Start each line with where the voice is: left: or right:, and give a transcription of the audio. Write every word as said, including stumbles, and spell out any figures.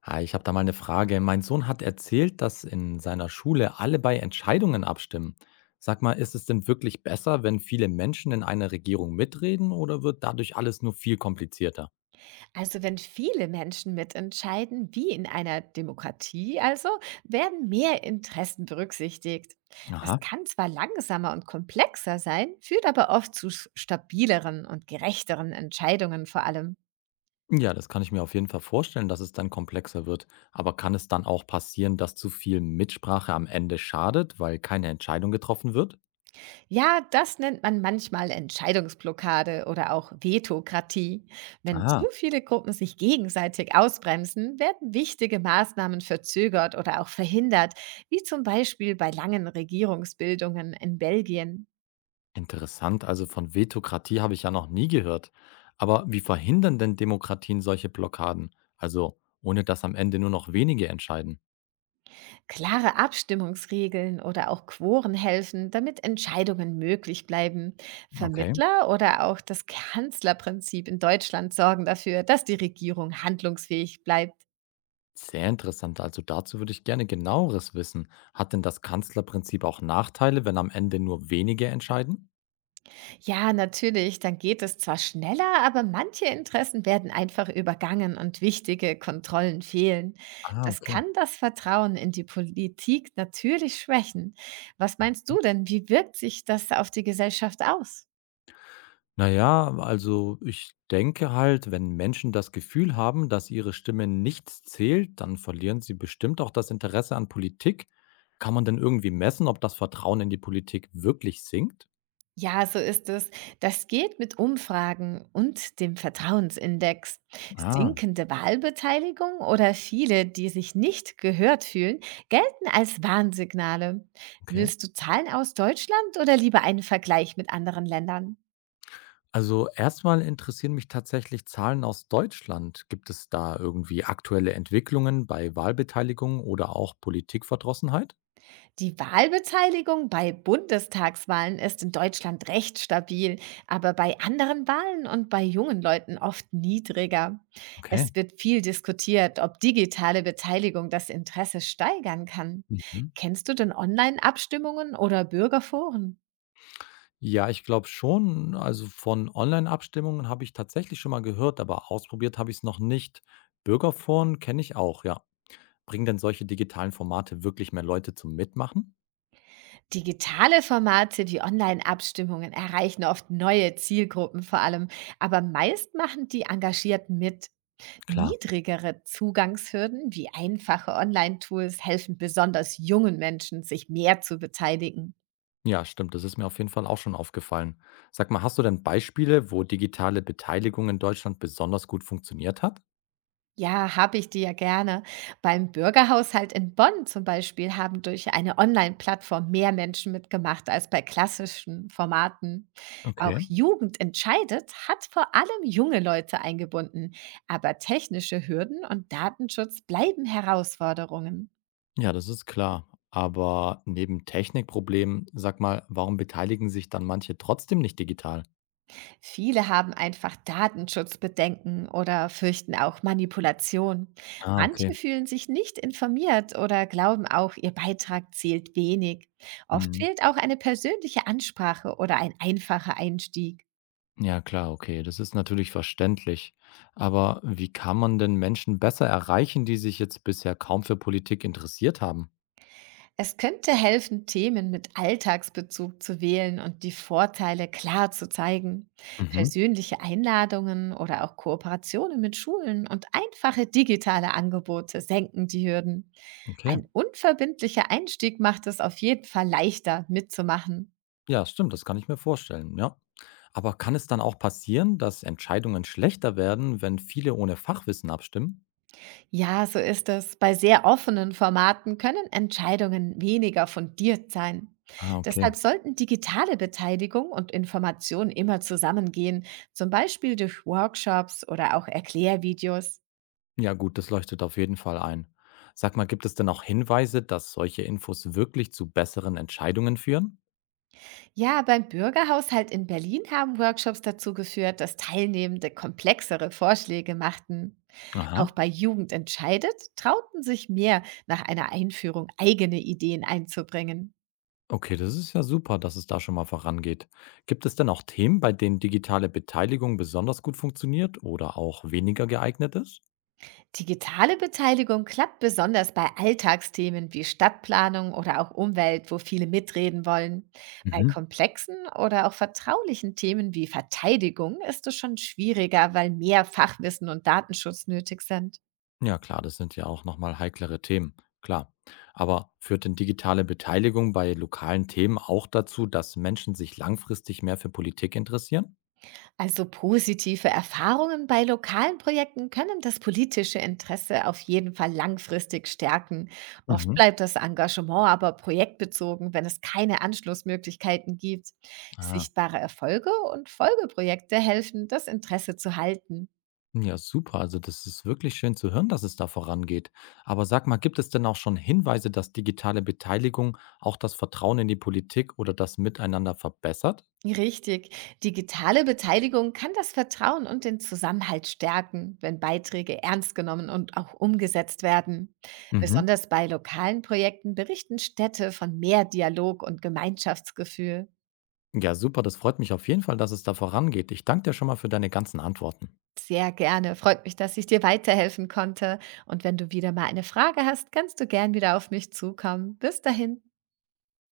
left: Hi, ich habe da mal eine Frage. Mein Sohn hat erzählt, dass in seiner Schule alle bei Entscheidungen abstimmen. Sag mal, ist es denn wirklich besser, wenn viele Menschen in einer Regierung mitreden oder wird dadurch alles nur viel komplizierter?
right: Also wenn viele Menschen mitentscheiden, wie in einer Demokratie also, werden mehr Interessen berücksichtigt. Das
left: Aha.
right: kann zwar langsamer und komplexer sein, führt aber oft zu s- stabileren und gerechteren Entscheidungen vor allem.
left: Ja, das kann ich mir auf jeden Fall vorstellen, dass es dann komplexer wird. Aber kann es dann auch passieren, dass zu viel Mitsprache am Ende schadet, weil keine Entscheidung getroffen wird?
right: Ja, das nennt man manchmal Entscheidungsblockade oder auch Vetokratie. Wenn zu
left: Aha.
right: viele Gruppen sich gegenseitig ausbremsen, werden wichtige Maßnahmen verzögert oder auch verhindert, wie zum Beispiel bei langen Regierungsbildungen in Belgien.
left: Interessant, also von Vetokratie habe ich ja noch nie gehört. Aber wie verhindern denn Demokratien solche Blockaden? Also ohne dass am Ende nur noch wenige entscheiden.
right: Klare Abstimmungsregeln oder auch Quoren helfen, damit Entscheidungen möglich bleiben.
left: Okay.
right: Vermittler oder auch das Kanzlerprinzip in Deutschland sorgen dafür, dass die Regierung handlungsfähig bleibt.
left: Sehr interessant, also dazu würde ich gerne genaueres wissen. Hat denn das Kanzlerprinzip auch Nachteile, wenn am Ende nur wenige entscheiden?
right: Ja, natürlich, dann geht es zwar schneller, aber manche Interessen werden einfach übergangen und wichtige Kontrollen fehlen.
left: Ah,
right: Das
left: okay.
right: kann das Vertrauen in die Politik natürlich schwächen. Was meinst du denn, wie wirkt sich das auf die Gesellschaft aus?
left: Na ja, also ich denke halt, wenn Menschen das Gefühl haben, dass ihre Stimme nichts zählt, dann verlieren sie bestimmt auch das Interesse an Politik. Kann man denn irgendwie messen, ob das Vertrauen in die Politik wirklich sinkt?
right: Ja, so ist es. Das geht mit Umfragen und dem Vertrauensindex.
left: Ah,
right: Sinkende Wahlbeteiligung oder viele, die sich nicht gehört fühlen, gelten als Warnsignale.
left: okay.
right: Willst du Zahlen aus Deutschland oder lieber einen Vergleich mit anderen Ländern?
left: Also erstmal interessieren mich tatsächlich Zahlen aus Deutschland. Gibt es da irgendwie aktuelle Entwicklungen bei Wahlbeteiligung oder auch Politikverdrossenheit?
right: Die Wahlbeteiligung bei Bundestagswahlen ist in Deutschland recht stabil, aber bei anderen Wahlen und bei jungen Leuten oft niedriger. Es
left: Okay.
right: wird viel diskutiert, ob digitale Beteiligung das Interesse steigern kann.
left: Mhm.
right: Kennst du denn Online-Abstimmungen oder Bürgerforen?
left: Ja, ich glaube schon. Also, von Online-Abstimmungen habe ich tatsächlich schon mal gehört, aber ausprobiert habe ich es noch nicht. Bürgerforen kenne ich auch, ja. Bringen denn solche digitalen Formate wirklich mehr Leute zum Mitmachen?
right: Digitale Formate wie Online-Abstimmungen erreichen oft neue Zielgruppen vor allem, aber meist machen die Engagierten mit.
left: Klar.
right: Niedrigere Zugangshürden wie einfache Online-Tools helfen besonders jungen Menschen, sich mehr zu beteiligen.
left: Ja, stimmt. Das ist mir auf jeden Fall auch schon aufgefallen. Sag mal, hast du denn Beispiele, wo digitale Beteiligung in Deutschland besonders gut funktioniert hat?
right: Ja, habe ich dir ja gerne. Beim Bürgerhaushalt in Bonn zum Beispiel haben durch eine Online-Plattform mehr Menschen mitgemacht als bei klassischen Formaten. Auch
left: Okay.
right: Jugend entscheidet hat vor allem junge Leute eingebunden, aber technische Hürden und Datenschutz bleiben Herausforderungen.
left: Ja, das ist klar. Aber neben Technikproblemen, sag mal, warum beteiligen sich dann manche trotzdem nicht digital?
right: Viele haben einfach Datenschutzbedenken oder fürchten auch Manipulation.
left: Ah,
right: Manche
left: okay.
right: fühlen sich nicht informiert oder glauben auch, ihr Beitrag zählt wenig. Oft
left: Mhm.
right: fehlt auch eine persönliche Ansprache oder ein einfacher Einstieg.
left: Ja klar, okay, das ist natürlich verständlich. Aber wie kann man denn Menschen besser erreichen, die sich jetzt bisher kaum für Politik interessiert haben?
right: Es könnte helfen, Themen mit Alltagsbezug zu wählen und die Vorteile klar zu zeigen.
left: Mhm.
right: Persönliche Einladungen oder auch Kooperationen mit Schulen und einfache digitale Angebote senken die Hürden.
left: Okay.
right: Ein unverbindlicher Einstieg macht es auf jeden Fall leichter, mitzumachen.
left: Ja, stimmt, das kann ich mir vorstellen, ja. Aber kann es dann auch passieren, dass Entscheidungen schlechter werden, wenn viele ohne Fachwissen abstimmen?
right: Ja, so ist es. Bei sehr offenen Formaten können Entscheidungen weniger fundiert sein.
left: Ah, okay.
right: Deshalb sollten digitale Beteiligung und Information immer zusammengehen, zum Beispiel durch Workshops oder auch Erklärvideos.
left: Ja gut, das leuchtet auf jeden Fall ein. Sag mal, gibt es denn auch Hinweise, dass solche Infos wirklich zu besseren Entscheidungen führen?
right: Ja, beim Bürgerhaushalt in Berlin haben Workshops dazu geführt, dass Teilnehmende komplexere Vorschläge machten.
left: Aha.
right: Auch bei Jugend entscheidet trauten sich mehr, nach einer Einführung eigene Ideen einzubringen.
left: Okay, das ist ja super, dass es da schon mal vorangeht. Gibt es denn auch Themen, bei denen digitale Beteiligung besonders gut funktioniert oder auch weniger geeignet ist?
right: Digitale Beteiligung klappt besonders bei Alltagsthemen wie Stadtplanung oder auch Umwelt, wo viele mitreden wollen. Bei
left: Mhm.
right: komplexen oder auch vertraulichen Themen wie Verteidigung ist es schon schwieriger, weil mehr Fachwissen und Datenschutz nötig sind.
left: Ja, klar, das sind ja auch nochmal heiklere Themen, klar. Aber führt denn digitale Beteiligung bei lokalen Themen auch dazu, dass Menschen sich langfristig mehr für Politik interessieren?
right: Also positive Erfahrungen bei lokalen Projekten können das politische Interesse auf jeden Fall langfristig stärken. Oft
left: Mhm.
right: bleibt das Engagement aber projektbezogen, wenn es keine Anschlussmöglichkeiten gibt.
left: Ah.
right: Sichtbare Erfolge und Folgeprojekte helfen, das Interesse zu halten.
left: Ja, super. Also das ist wirklich schön zu hören, dass es da vorangeht. Aber sag mal, gibt es denn auch schon Hinweise, dass digitale Beteiligung auch das Vertrauen in die Politik oder das Miteinander verbessert?
right: Richtig. Digitale Beteiligung kann das Vertrauen und den Zusammenhalt stärken, wenn Beiträge ernst genommen und auch umgesetzt werden.
left: Mhm.
right: Besonders bei lokalen Projekten berichten Städte von mehr Dialog und Gemeinschaftsgefühl.
left: Ja, super. Das freut mich auf jeden Fall, dass es da vorangeht. Ich danke dir schon mal für deine ganzen Antworten.
right: Sehr gerne. Freut mich, dass ich dir weiterhelfen konnte. Und wenn du wieder mal eine Frage hast, kannst du gern wieder auf mich zukommen. Bis dahin.